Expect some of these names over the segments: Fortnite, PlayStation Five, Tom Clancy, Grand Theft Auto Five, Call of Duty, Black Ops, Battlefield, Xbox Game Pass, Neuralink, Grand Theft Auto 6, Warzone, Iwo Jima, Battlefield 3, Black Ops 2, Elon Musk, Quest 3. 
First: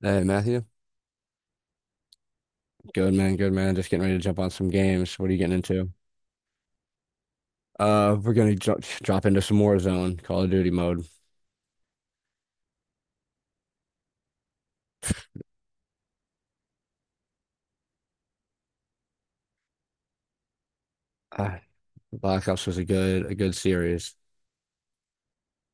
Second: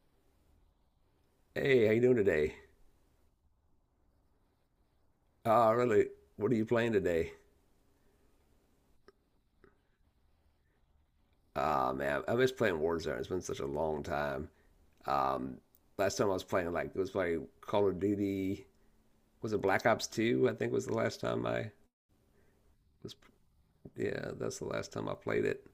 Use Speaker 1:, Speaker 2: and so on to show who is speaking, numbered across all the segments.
Speaker 1: Hey Matthew,
Speaker 2: Hey, how you doing today?
Speaker 1: good man, good man. Just getting ready to jump on some games. What are you getting
Speaker 2: Ah,
Speaker 1: into?
Speaker 2: really? What are you playing today?
Speaker 1: We're gonna drop into some Warzone, Call of Duty mode.
Speaker 2: Ah, man, I miss playing Warzone. It's been such a long time. Um, Last time I was playing, like, it was playing Call of Duty. Was it Black Ops 2? I think was the last time
Speaker 1: Ah,
Speaker 2: I
Speaker 1: Black Ops was
Speaker 2: was.
Speaker 1: a good series.
Speaker 2: Yeah, that's the last time I played it.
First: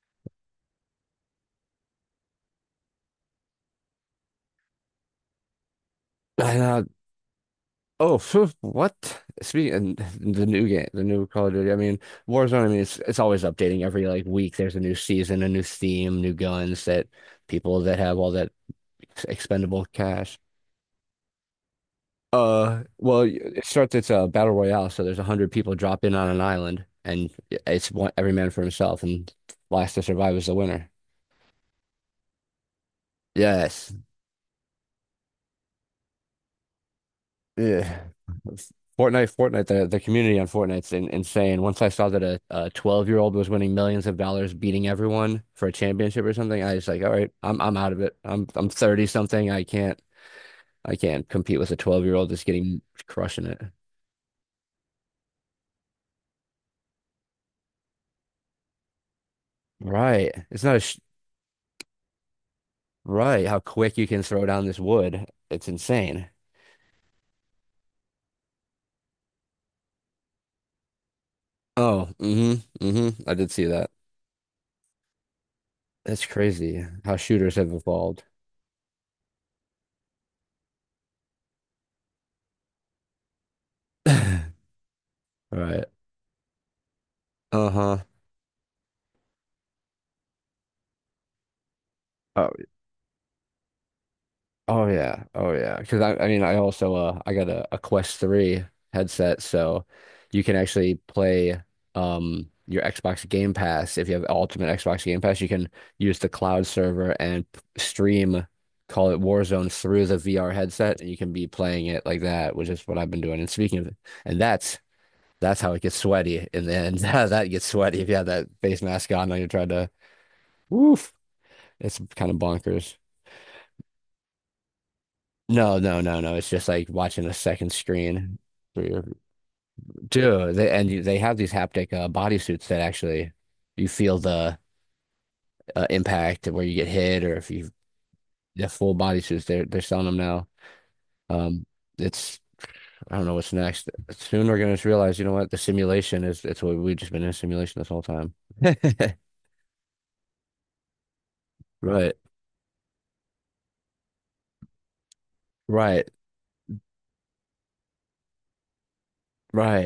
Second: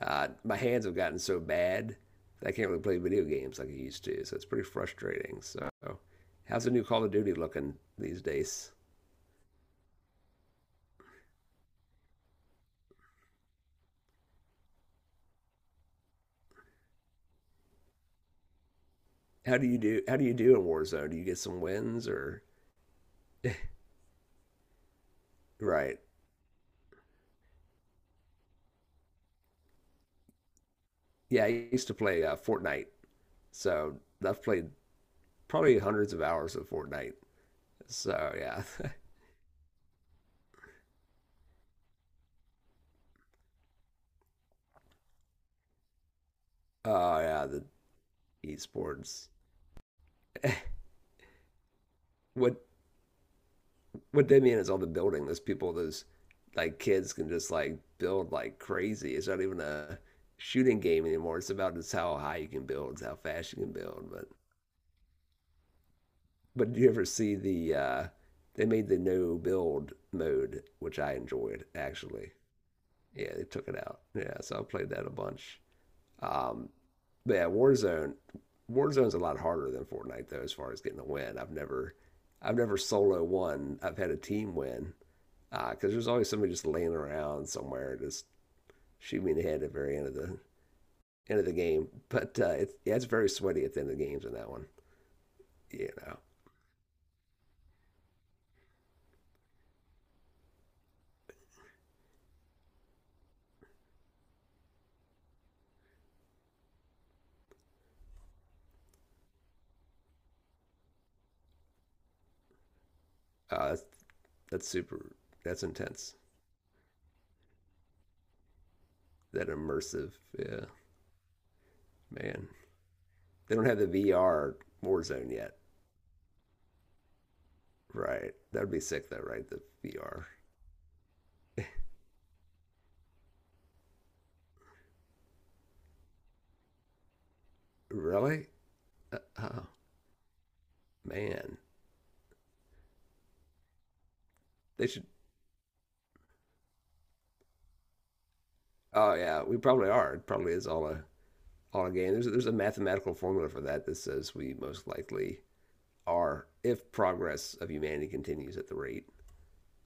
Speaker 2: My hands have gotten so bad that I can't really play video games like I used to, so it's pretty frustrating. So,
Speaker 1: And,
Speaker 2: how's the new
Speaker 1: uh,
Speaker 2: Call of Duty looking
Speaker 1: oh,
Speaker 2: these
Speaker 1: phew,
Speaker 2: days?
Speaker 1: what? Speaking the new game, the new Call of Duty. I mean, Warzone. I mean, it's always updating every like week. There's a new season, a new theme, new guns that people that have all that expendable
Speaker 2: How do you
Speaker 1: cash.
Speaker 2: do in Warzone? Do you get some wins or?
Speaker 1: Well, it starts. It's a battle royale, so there's a hundred people
Speaker 2: Right.
Speaker 1: drop in on an island, and it's one every man for himself, and last to survive is the winner.
Speaker 2: Yeah, I used to play Fortnite,
Speaker 1: Yes,
Speaker 2: so I've played probably hundreds of hours of Fortnite.
Speaker 1: yeah.
Speaker 2: So yeah,
Speaker 1: Fortnite, Fortnite, the community on Fortnite's insane. Once I saw that a 12-year-old was winning millions of dollars, beating everyone for a championship or something, I was like, all
Speaker 2: oh
Speaker 1: right,
Speaker 2: yeah,
Speaker 1: I'm
Speaker 2: the
Speaker 1: I'm out of it. I'm 30
Speaker 2: esports.
Speaker 1: something. I can't compete with a 12-year-old that's
Speaker 2: What
Speaker 1: getting crushing it.
Speaker 2: what they mean is all the building. Those people, those like kids can just like build like crazy. It's not even a
Speaker 1: Right. It's not a
Speaker 2: shooting
Speaker 1: sh
Speaker 2: game anymore. It's about just how high you can build, how
Speaker 1: Right,
Speaker 2: fast
Speaker 1: how
Speaker 2: you can
Speaker 1: quick you
Speaker 2: build.
Speaker 1: can throw down this wood. It's insane.
Speaker 2: But do you ever see the they made the no build mode, which I enjoyed
Speaker 1: Oh,
Speaker 2: actually.
Speaker 1: mm-hmm, mm-hmm, I
Speaker 2: Yeah, they
Speaker 1: did see
Speaker 2: took it
Speaker 1: that.
Speaker 2: out. Yeah, so I played that a bunch.
Speaker 1: That's
Speaker 2: Um,
Speaker 1: crazy how
Speaker 2: but yeah,
Speaker 1: shooters have
Speaker 2: Warzone.
Speaker 1: evolved.
Speaker 2: Warzone's a lot harder than Fortnite though, as far as getting a win. I've never solo won. I've had a team win because
Speaker 1: Right.
Speaker 2: there's always somebody just laying around somewhere,
Speaker 1: Uh-huh.
Speaker 2: just shoot me in the head at the very end of the game. But
Speaker 1: Uh,
Speaker 2: uh, it's yeah, it's very sweaty at the end of the games in that one.
Speaker 1: Oh yeah, oh yeah.
Speaker 2: You
Speaker 1: Because
Speaker 2: know,
Speaker 1: I mean, I also I got a Quest 3 headset, so you can actually play your Xbox Game Pass. If you have Ultimate Xbox Game Pass, you can use the cloud server and stream, call it Warzone through the VR headset, and you can be playing it like that, which is what I've been doing. And
Speaker 2: uh,
Speaker 1: speaking
Speaker 2: that's,
Speaker 1: of, and
Speaker 2: that's super.
Speaker 1: that's
Speaker 2: That's
Speaker 1: how it gets
Speaker 2: intense.
Speaker 1: sweaty in the end. That gets sweaty if you have that face mask on and you're
Speaker 2: That
Speaker 1: trying to,
Speaker 2: immersive. Yeah,
Speaker 1: woof. It's kind of
Speaker 2: man.
Speaker 1: bonkers.
Speaker 2: They don't have the VR Warzone yet,
Speaker 1: No, no, no, no. It's just like watching a second
Speaker 2: right?
Speaker 1: screen,
Speaker 2: That would be sick though, right? The VR.
Speaker 1: dude. They have these haptic bodysuits that actually you feel the impact where you get hit or if you
Speaker 2: Really?
Speaker 1: the full
Speaker 2: Uh,
Speaker 1: bodysuits. They're
Speaker 2: oh
Speaker 1: they're selling them now.
Speaker 2: man,
Speaker 1: Um, it's I don't know what's next. Soon we're gonna just
Speaker 2: they should.
Speaker 1: realize, you know what, the simulation is. It's what we've just been in a simulation this whole time.
Speaker 2: Oh yeah, we probably are. It probably is all a game.
Speaker 1: Right,
Speaker 2: There's a mathematical formula for that that says we most likely
Speaker 1: right,
Speaker 2: are if progress of humanity continues at the rate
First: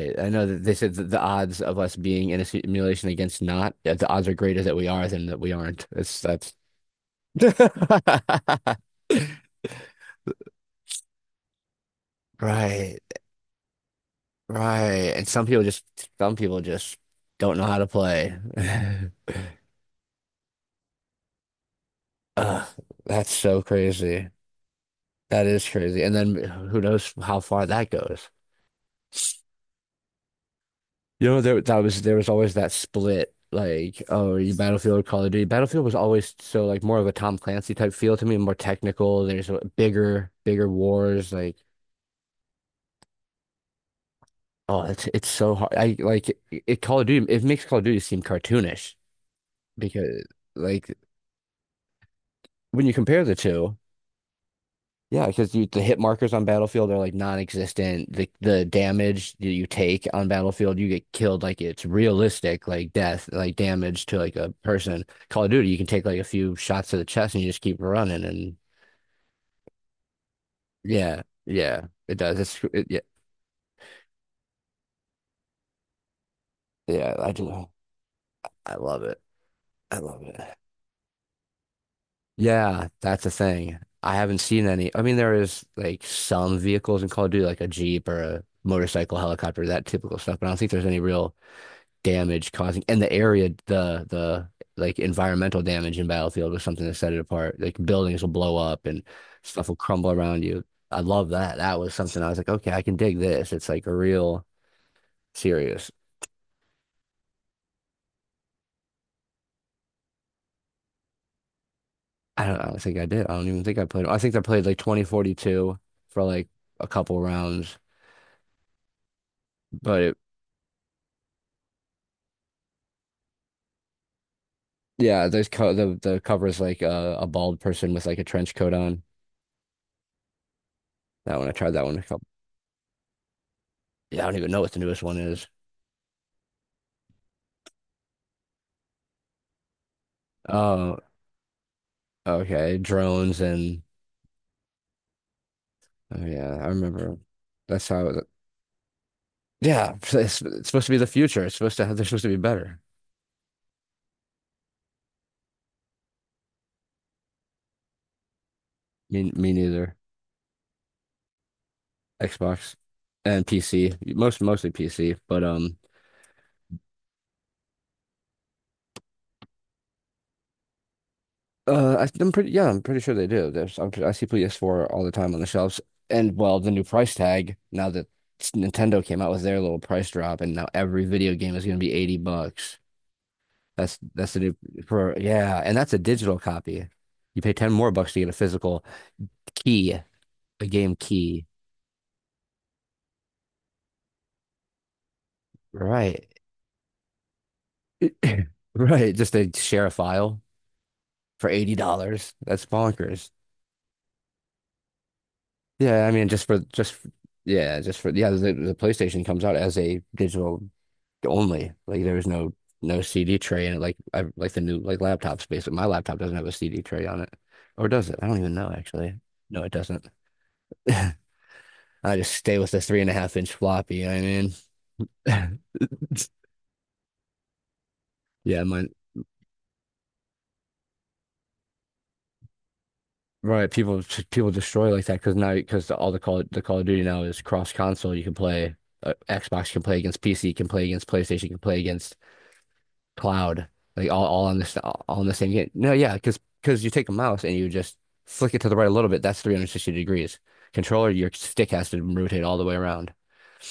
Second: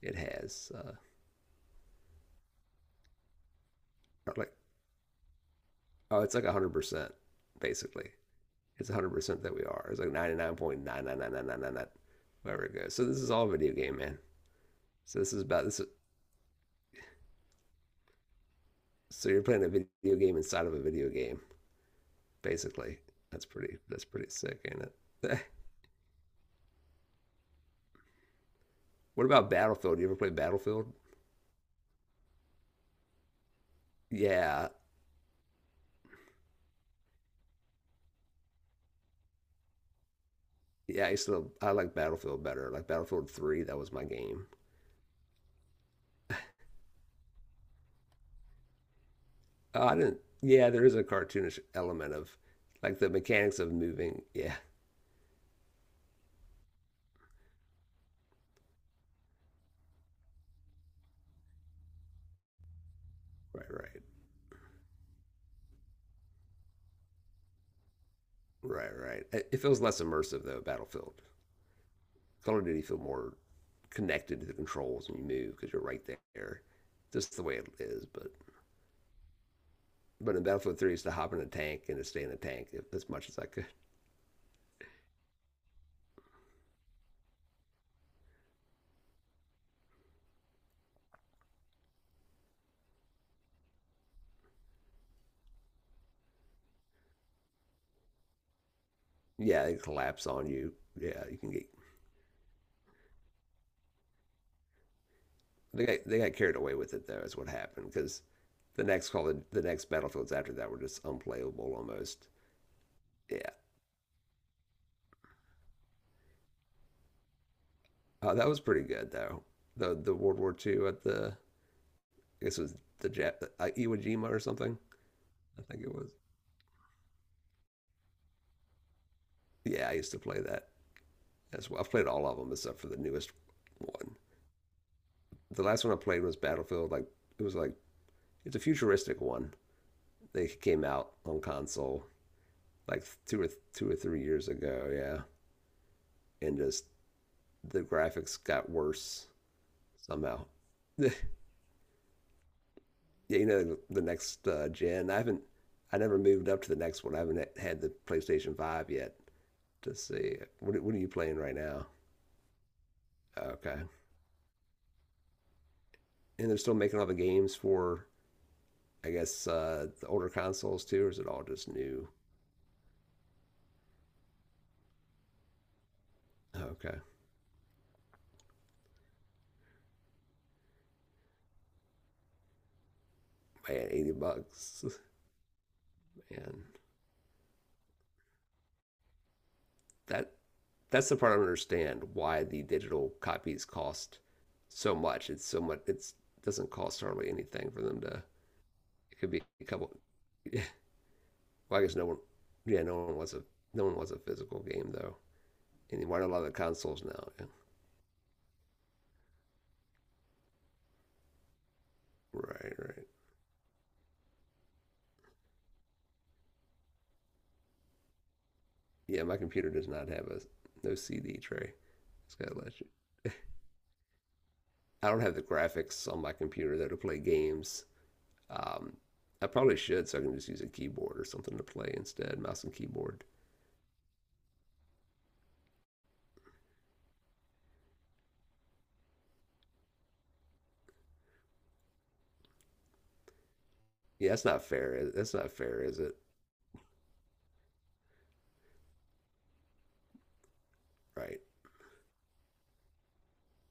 Speaker 2: it
Speaker 1: I know that
Speaker 2: has.
Speaker 1: they
Speaker 2: Uh,
Speaker 1: said that the odds of us being in a simulation against not, that the odds are
Speaker 2: like
Speaker 1: greater that we are than that we aren't. It's
Speaker 2: oh, it's like a
Speaker 1: That's
Speaker 2: hundred percent basically. It's 100% that we are. It's like 99.9999999 wherever it goes.
Speaker 1: right,
Speaker 2: So this is all a video game, man.
Speaker 1: right.
Speaker 2: So
Speaker 1: And
Speaker 2: this is about this. Is,
Speaker 1: some people just don't know how to play.
Speaker 2: so you're playing a video game inside of a video game,
Speaker 1: Ugh,
Speaker 2: basically.
Speaker 1: that's so
Speaker 2: That's
Speaker 1: crazy.
Speaker 2: pretty sick, ain't it?
Speaker 1: That is crazy. And then who knows how far that goes.
Speaker 2: What about Battlefield? You ever play Battlefield?
Speaker 1: You know, there was always that split, like, oh, you
Speaker 2: Yeah,
Speaker 1: Battlefield, Call of Duty. Battlefield was always so like more of a Tom Clancy type feel to me, more technical. There's a bigger, bigger
Speaker 2: yeah. I
Speaker 1: wars,
Speaker 2: still
Speaker 1: like
Speaker 2: I like Battlefield better. Like Battlefield 3, that was my game.
Speaker 1: oh, it's so hard. I like it, Call of Duty, it makes Call of Duty seem cartoonish
Speaker 2: Oh, I didn't.
Speaker 1: because
Speaker 2: Yeah, there is
Speaker 1: like
Speaker 2: a cartoonish element of
Speaker 1: when you
Speaker 2: like the
Speaker 1: compare the
Speaker 2: mechanics of
Speaker 1: two,
Speaker 2: moving. Yeah,
Speaker 1: yeah, because the hit markers on Battlefield are like non-existent. The damage that you take on Battlefield, you get killed like it's realistic, like death, like
Speaker 2: right, right,
Speaker 1: damage to like a person. Call of Duty, you can take like a few shots to the chest and you just keep running. And
Speaker 2: right, right. It feels less immersive though. Battlefield,
Speaker 1: yeah, yeah, it does.
Speaker 2: Call of Duty feel
Speaker 1: Yeah,
Speaker 2: more connected to the controls when you move because you're right there,
Speaker 1: yeah. I
Speaker 2: just the way it
Speaker 1: do.
Speaker 2: is. But
Speaker 1: I love it. I love
Speaker 2: but
Speaker 1: it.
Speaker 2: in Battlefield 3, it's to hop in a tank and to stay in a tank
Speaker 1: Yeah,
Speaker 2: if, as
Speaker 1: that's
Speaker 2: much
Speaker 1: a
Speaker 2: as I could.
Speaker 1: thing. I haven't seen any. I mean, there is like some vehicles in Call of Duty, like a Jeep or a motorcycle, helicopter, that typical stuff. But I don't think there's any real damage causing and the area the like environmental damage in Battlefield was something that set it apart. Like buildings will blow up and
Speaker 2: Yeah,
Speaker 1: stuff will
Speaker 2: it
Speaker 1: crumble
Speaker 2: collapse
Speaker 1: around
Speaker 2: on
Speaker 1: you.
Speaker 2: you.
Speaker 1: I
Speaker 2: Yeah,
Speaker 1: love
Speaker 2: you can
Speaker 1: that.
Speaker 2: get
Speaker 1: That was something I was like, okay, I can dig this. It's like a real
Speaker 2: They
Speaker 1: serious.
Speaker 2: got, they got carried away with it though, is what happened because the next battlefields after that were just unplayable almost.
Speaker 1: I don't think I did. I don't
Speaker 2: Yeah,
Speaker 1: even think I played. I think I played like 2042 for like a couple rounds,
Speaker 2: uh, that was pretty good though. The
Speaker 1: but
Speaker 2: the
Speaker 1: it,
Speaker 2: World War II at the, I guess it was the Iwo Jima or something.
Speaker 1: yeah, there's
Speaker 2: I
Speaker 1: co
Speaker 2: think it
Speaker 1: the
Speaker 2: was.
Speaker 1: the cover is like a bald person with like a trench coat on.
Speaker 2: Yeah, I used to play that
Speaker 1: That one, I
Speaker 2: as
Speaker 1: tried
Speaker 2: well.
Speaker 1: that
Speaker 2: I've
Speaker 1: one a
Speaker 2: played
Speaker 1: couple.
Speaker 2: all of them except for the newest one.
Speaker 1: Yeah, I don't even know what the newest one is.
Speaker 2: The last one I played was Battlefield. Like it was like it's a futuristic one. They came
Speaker 1: Oh,
Speaker 2: out on console
Speaker 1: okay,
Speaker 2: like
Speaker 1: drones and
Speaker 2: two or three years ago. Yeah,
Speaker 1: oh yeah,
Speaker 2: and
Speaker 1: I
Speaker 2: just
Speaker 1: remember.
Speaker 2: the
Speaker 1: That's how it,
Speaker 2: graphics got worse
Speaker 1: yeah,
Speaker 2: somehow.
Speaker 1: it's supposed to be the
Speaker 2: yeah,
Speaker 1: future. It's supposed to have, they're supposed to be better.
Speaker 2: you know the next gen. I haven't. I never moved up to the next one. I haven't had the PlayStation 5 yet
Speaker 1: Me, me neither.
Speaker 2: to see. What are you playing right now?
Speaker 1: Xbox and
Speaker 2: Okay,
Speaker 1: PC, mostly PC, but
Speaker 2: and they're still making all the games for. I guess the older consoles too, or is it all just new?
Speaker 1: I'm pretty yeah, I'm pretty sure they do. I see PS4 all the time on the shelves, and well, the new
Speaker 2: Okay,
Speaker 1: price tag now that Nintendo came out with their little price drop, and now every video game is going to be 80 bucks.
Speaker 2: man,
Speaker 1: That's
Speaker 2: eighty
Speaker 1: that's the new
Speaker 2: bucks.
Speaker 1: for yeah, and that's a digital
Speaker 2: Man,
Speaker 1: copy. You pay 10 more bucks to get a physical key,
Speaker 2: that
Speaker 1: a game
Speaker 2: that's the part I don't
Speaker 1: key.
Speaker 2: understand why the digital copies cost so much. It's so much. It's
Speaker 1: Right.
Speaker 2: doesn't cost hardly anything for them to.
Speaker 1: Right.
Speaker 2: It could
Speaker 1: Just
Speaker 2: be
Speaker 1: to
Speaker 2: a
Speaker 1: share a
Speaker 2: couple.
Speaker 1: file
Speaker 2: Yeah,
Speaker 1: for
Speaker 2: well, I guess no one.
Speaker 1: $80. That's
Speaker 2: Yeah, no one
Speaker 1: bonkers.
Speaker 2: wants a no one wants a physical game though.
Speaker 1: Yeah,
Speaker 2: And
Speaker 1: I
Speaker 2: why do a
Speaker 1: mean
Speaker 2: lot of
Speaker 1: just
Speaker 2: the
Speaker 1: for
Speaker 2: consoles now? Yeah.
Speaker 1: yeah, just for yeah, the PlayStation comes out as a digital only. Like there's
Speaker 2: Right,
Speaker 1: no
Speaker 2: right.
Speaker 1: CD tray in it like like the new like laptops basically. My laptop doesn't have a CD tray on it. Or does it? I don't even know actually.
Speaker 2: Yeah, my
Speaker 1: No,
Speaker 2: computer
Speaker 1: it
Speaker 2: does
Speaker 1: doesn't.
Speaker 2: not have a no
Speaker 1: I
Speaker 2: CD tray.
Speaker 1: just
Speaker 2: It's gotta
Speaker 1: stay with the
Speaker 2: let you.
Speaker 1: three and a half inch floppy, you know
Speaker 2: I don't have
Speaker 1: what
Speaker 2: the
Speaker 1: I mean?
Speaker 2: graphics on my computer though to play games.
Speaker 1: Yeah, mine
Speaker 2: Um, I probably should, so I can just use a keyboard or something to play instead, mouse and keyboard.
Speaker 1: right, people destroy like that because now because all the Call of Duty now is cross console. You can play Xbox can play against PC, can play against PlayStation, can play against cloud, like all
Speaker 2: Yeah, that's
Speaker 1: all on
Speaker 2: not
Speaker 1: this all
Speaker 2: fair.
Speaker 1: on the
Speaker 2: That's
Speaker 1: same
Speaker 2: not
Speaker 1: game.
Speaker 2: fair,
Speaker 1: No,
Speaker 2: is
Speaker 1: yeah,
Speaker 2: it?
Speaker 1: because you take a mouse and you just flick it to the right a little bit. That's 360 degrees. Controller, your
Speaker 2: Right.
Speaker 1: stick has to rotate all the way around.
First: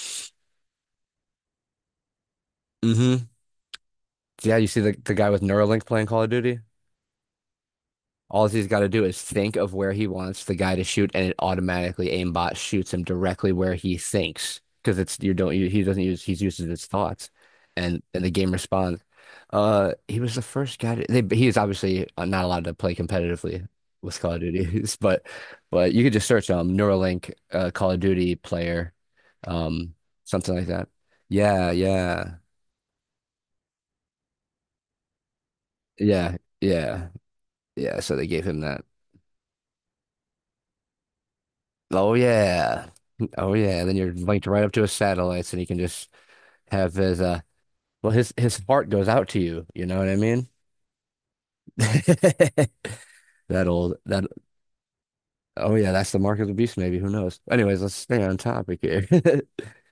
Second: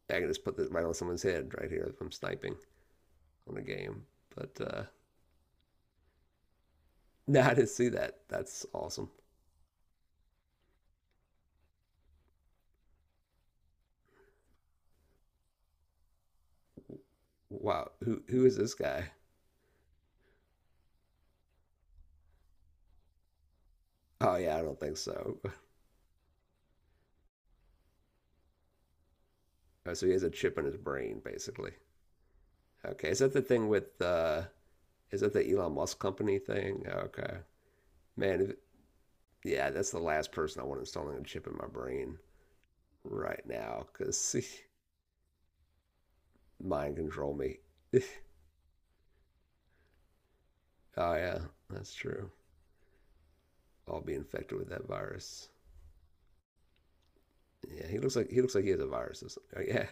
Speaker 2: I can just put this right on someone's head right here if I'm sniping
Speaker 1: Hmm
Speaker 2: on a game.
Speaker 1: Yeah,
Speaker 2: But
Speaker 1: you see
Speaker 2: uh,
Speaker 1: the guy with Neuralink playing Call of Duty.
Speaker 2: no, I didn't see that.
Speaker 1: All
Speaker 2: That's
Speaker 1: he's got to do
Speaker 2: awesome.
Speaker 1: is think of where he wants the guy to shoot, and it automatically aimbot shoots him directly where he thinks because it's you don't you, he doesn't use, he uses his thoughts,
Speaker 2: Wow,
Speaker 1: and
Speaker 2: who
Speaker 1: the
Speaker 2: who
Speaker 1: game
Speaker 2: is this
Speaker 1: responds.
Speaker 2: guy?
Speaker 1: He was the first guy to, they, he is obviously not allowed to play competitively with Call
Speaker 2: Oh
Speaker 1: of
Speaker 2: yeah, I don't
Speaker 1: Duty,
Speaker 2: think
Speaker 1: but
Speaker 2: so.
Speaker 1: you could just search Neuralink Call of Duty player,
Speaker 2: Oh,
Speaker 1: um
Speaker 2: so he has a
Speaker 1: something
Speaker 2: chip in
Speaker 1: like
Speaker 2: his
Speaker 1: that.
Speaker 2: brain,
Speaker 1: Yeah,
Speaker 2: basically.
Speaker 1: yeah,
Speaker 2: Okay, is that the Elon Musk
Speaker 1: yeah,
Speaker 2: company thing?
Speaker 1: yeah,
Speaker 2: Okay.
Speaker 1: yeah. So they
Speaker 2: Man,
Speaker 1: gave
Speaker 2: if,
Speaker 1: him that.
Speaker 2: yeah, that's the last person I want installing a chip in my
Speaker 1: Oh
Speaker 2: brain
Speaker 1: yeah.
Speaker 2: right
Speaker 1: Oh yeah.
Speaker 2: now
Speaker 1: And then you're
Speaker 2: because
Speaker 1: linked right up to his satellites and he can just have
Speaker 2: mind
Speaker 1: his
Speaker 2: control me.
Speaker 1: well, his heart goes out to you, you know what I mean?
Speaker 2: Oh yeah, that's true.
Speaker 1: That old
Speaker 2: I'll be
Speaker 1: that
Speaker 2: infected with that virus.
Speaker 1: Oh yeah, that's the mark of the beast maybe, who knows. Anyways,
Speaker 2: Yeah,
Speaker 1: let's
Speaker 2: he looks
Speaker 1: stay
Speaker 2: like
Speaker 1: on
Speaker 2: he looks like he
Speaker 1: topic
Speaker 2: has a
Speaker 1: here.
Speaker 2: virus. Or something. Oh, yeah,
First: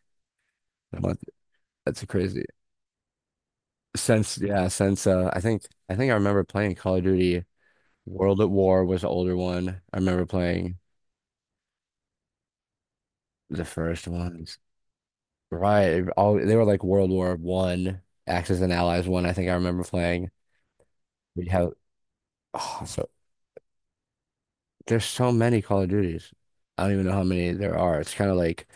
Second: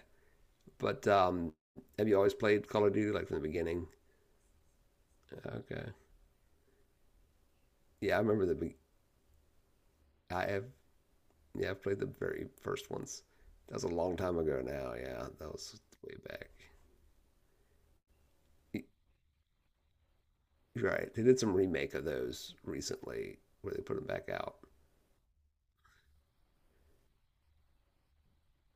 Speaker 2: but
Speaker 1: want- That's
Speaker 2: have you always
Speaker 1: crazy.
Speaker 2: played Call of Duty like from the beginning?
Speaker 1: Since yeah, since I think
Speaker 2: Okay.
Speaker 1: I remember playing Call of Duty
Speaker 2: Yeah, I
Speaker 1: World
Speaker 2: remember
Speaker 1: at
Speaker 2: the. Be-
Speaker 1: War was the older one. I remember
Speaker 2: I have
Speaker 1: playing
Speaker 2: Yeah, I've played the very first ones.
Speaker 1: the
Speaker 2: That was a
Speaker 1: first
Speaker 2: long time
Speaker 1: ones.
Speaker 2: ago now. Yeah, that was
Speaker 1: Right.
Speaker 2: way
Speaker 1: All
Speaker 2: back.
Speaker 1: they were like World War One, Axis and Allies one, I think I remember playing.
Speaker 2: Right. They did
Speaker 1: We
Speaker 2: some
Speaker 1: have
Speaker 2: remake of those
Speaker 1: Oh, so
Speaker 2: recently where they put them back out.
Speaker 1: there's so many Call of Duties. I don't even know how many there are. It's kind of like,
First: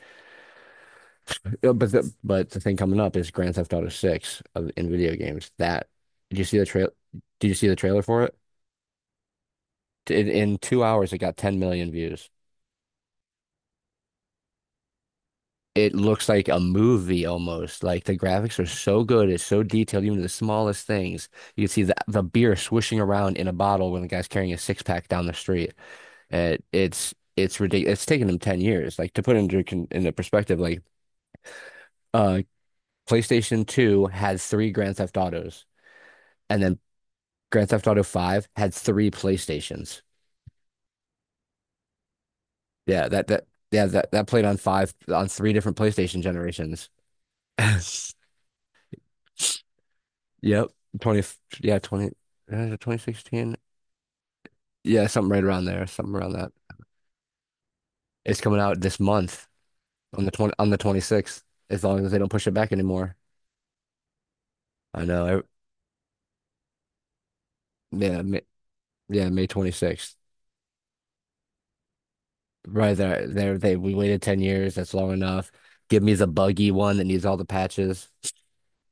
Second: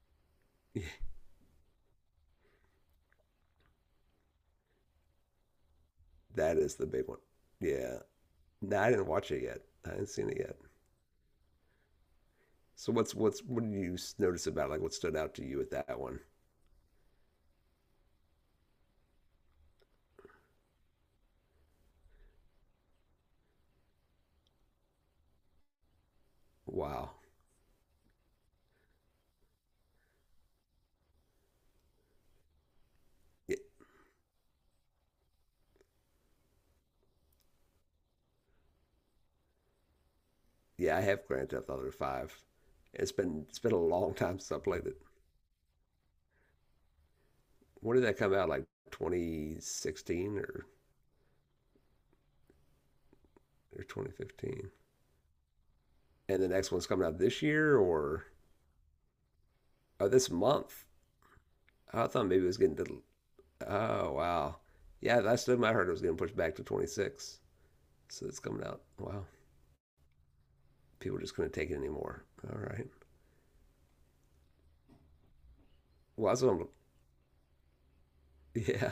Speaker 1: but the thing coming up is Grand Theft Auto 6 of in video games. That did you
Speaker 2: That
Speaker 1: see the
Speaker 2: is the
Speaker 1: trail?
Speaker 2: big one.
Speaker 1: Did you see the
Speaker 2: Yeah.
Speaker 1: trailer for it?
Speaker 2: No, I didn't watch it yet. I haven't seen it yet.
Speaker 1: In 2 hours, it got 10 million views.
Speaker 2: So what's what did you s- notice about like what stood out to you with
Speaker 1: It
Speaker 2: that one?
Speaker 1: looks like a movie almost. Like the graphics are so good, it's so detailed, even the smallest things. You can see the beer swishing around in a bottle when the guy's carrying a six pack down the street.
Speaker 2: Wow.
Speaker 1: It's ridiculous. It's taken them 10 years. Like to put into into perspective, like uh
Speaker 2: Y-
Speaker 1: PlayStation 2 had three Grand Theft Autos and then Grand Theft Auto 5 had three PlayStations.
Speaker 2: Yeah, I have Grand Theft Auto 5.
Speaker 1: Yeah,
Speaker 2: It's
Speaker 1: that
Speaker 2: been
Speaker 1: that
Speaker 2: it's been a
Speaker 1: yeah, that
Speaker 2: long
Speaker 1: that
Speaker 2: time
Speaker 1: played
Speaker 2: since
Speaker 1: on
Speaker 2: I played
Speaker 1: five
Speaker 2: it.
Speaker 1: on three different PlayStation generations.
Speaker 2: When did that come out? Like 2016
Speaker 1: Yep.
Speaker 2: or
Speaker 1: 20 yeah, 20 2016.
Speaker 2: or 2015?
Speaker 1: Yeah, something right around there, something around
Speaker 2: And the
Speaker 1: that.
Speaker 2: next one's coming out this year or
Speaker 1: It's coming out this month
Speaker 2: oh,
Speaker 1: on
Speaker 2: this
Speaker 1: the 20 on the
Speaker 2: month.
Speaker 1: 26th, as long
Speaker 2: I
Speaker 1: as they
Speaker 2: thought
Speaker 1: don't
Speaker 2: maybe
Speaker 1: push
Speaker 2: it
Speaker 1: it
Speaker 2: was
Speaker 1: back
Speaker 2: getting to.
Speaker 1: anymore.
Speaker 2: Oh wow,
Speaker 1: I
Speaker 2: yeah,
Speaker 1: know.
Speaker 2: last time I heard it was getting pushed back to 26,
Speaker 1: Yeah,
Speaker 2: so it's coming out. Wow,
Speaker 1: yeah, May 26th.
Speaker 2: people just couldn't take it anymore. All right.
Speaker 1: Right there, there they We waited 10 years. That's long enough. Give me the
Speaker 2: Well, that's what I'm,
Speaker 1: buggy one that needs all the patches.
Speaker 2: yeah.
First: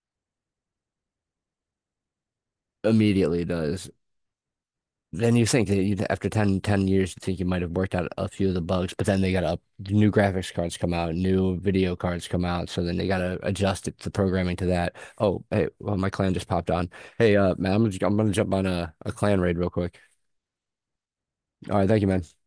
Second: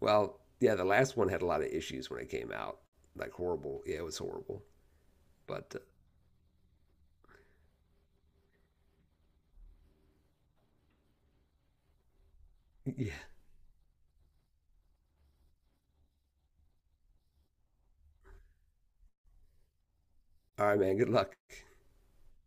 Speaker 2: Well, yeah, the last one had a lot of issues when it came out, like
Speaker 1: Immediately
Speaker 2: horrible.
Speaker 1: does.
Speaker 2: Yeah, it was horrible.
Speaker 1: Then you think
Speaker 2: But
Speaker 1: that
Speaker 2: uh,
Speaker 1: you after 10 years, you think you might have worked out a few of the bugs, but then they got up new graphics cards come out, new video cards come out, so then they
Speaker 2: yeah.
Speaker 1: got to adjust it, the programming to that. Oh, hey, well, my clan just popped on. Hey, man, I'm gonna jump on a clan raid real quick.
Speaker 2: All right, man. Good luck.
Speaker 1: All right, thank you, man.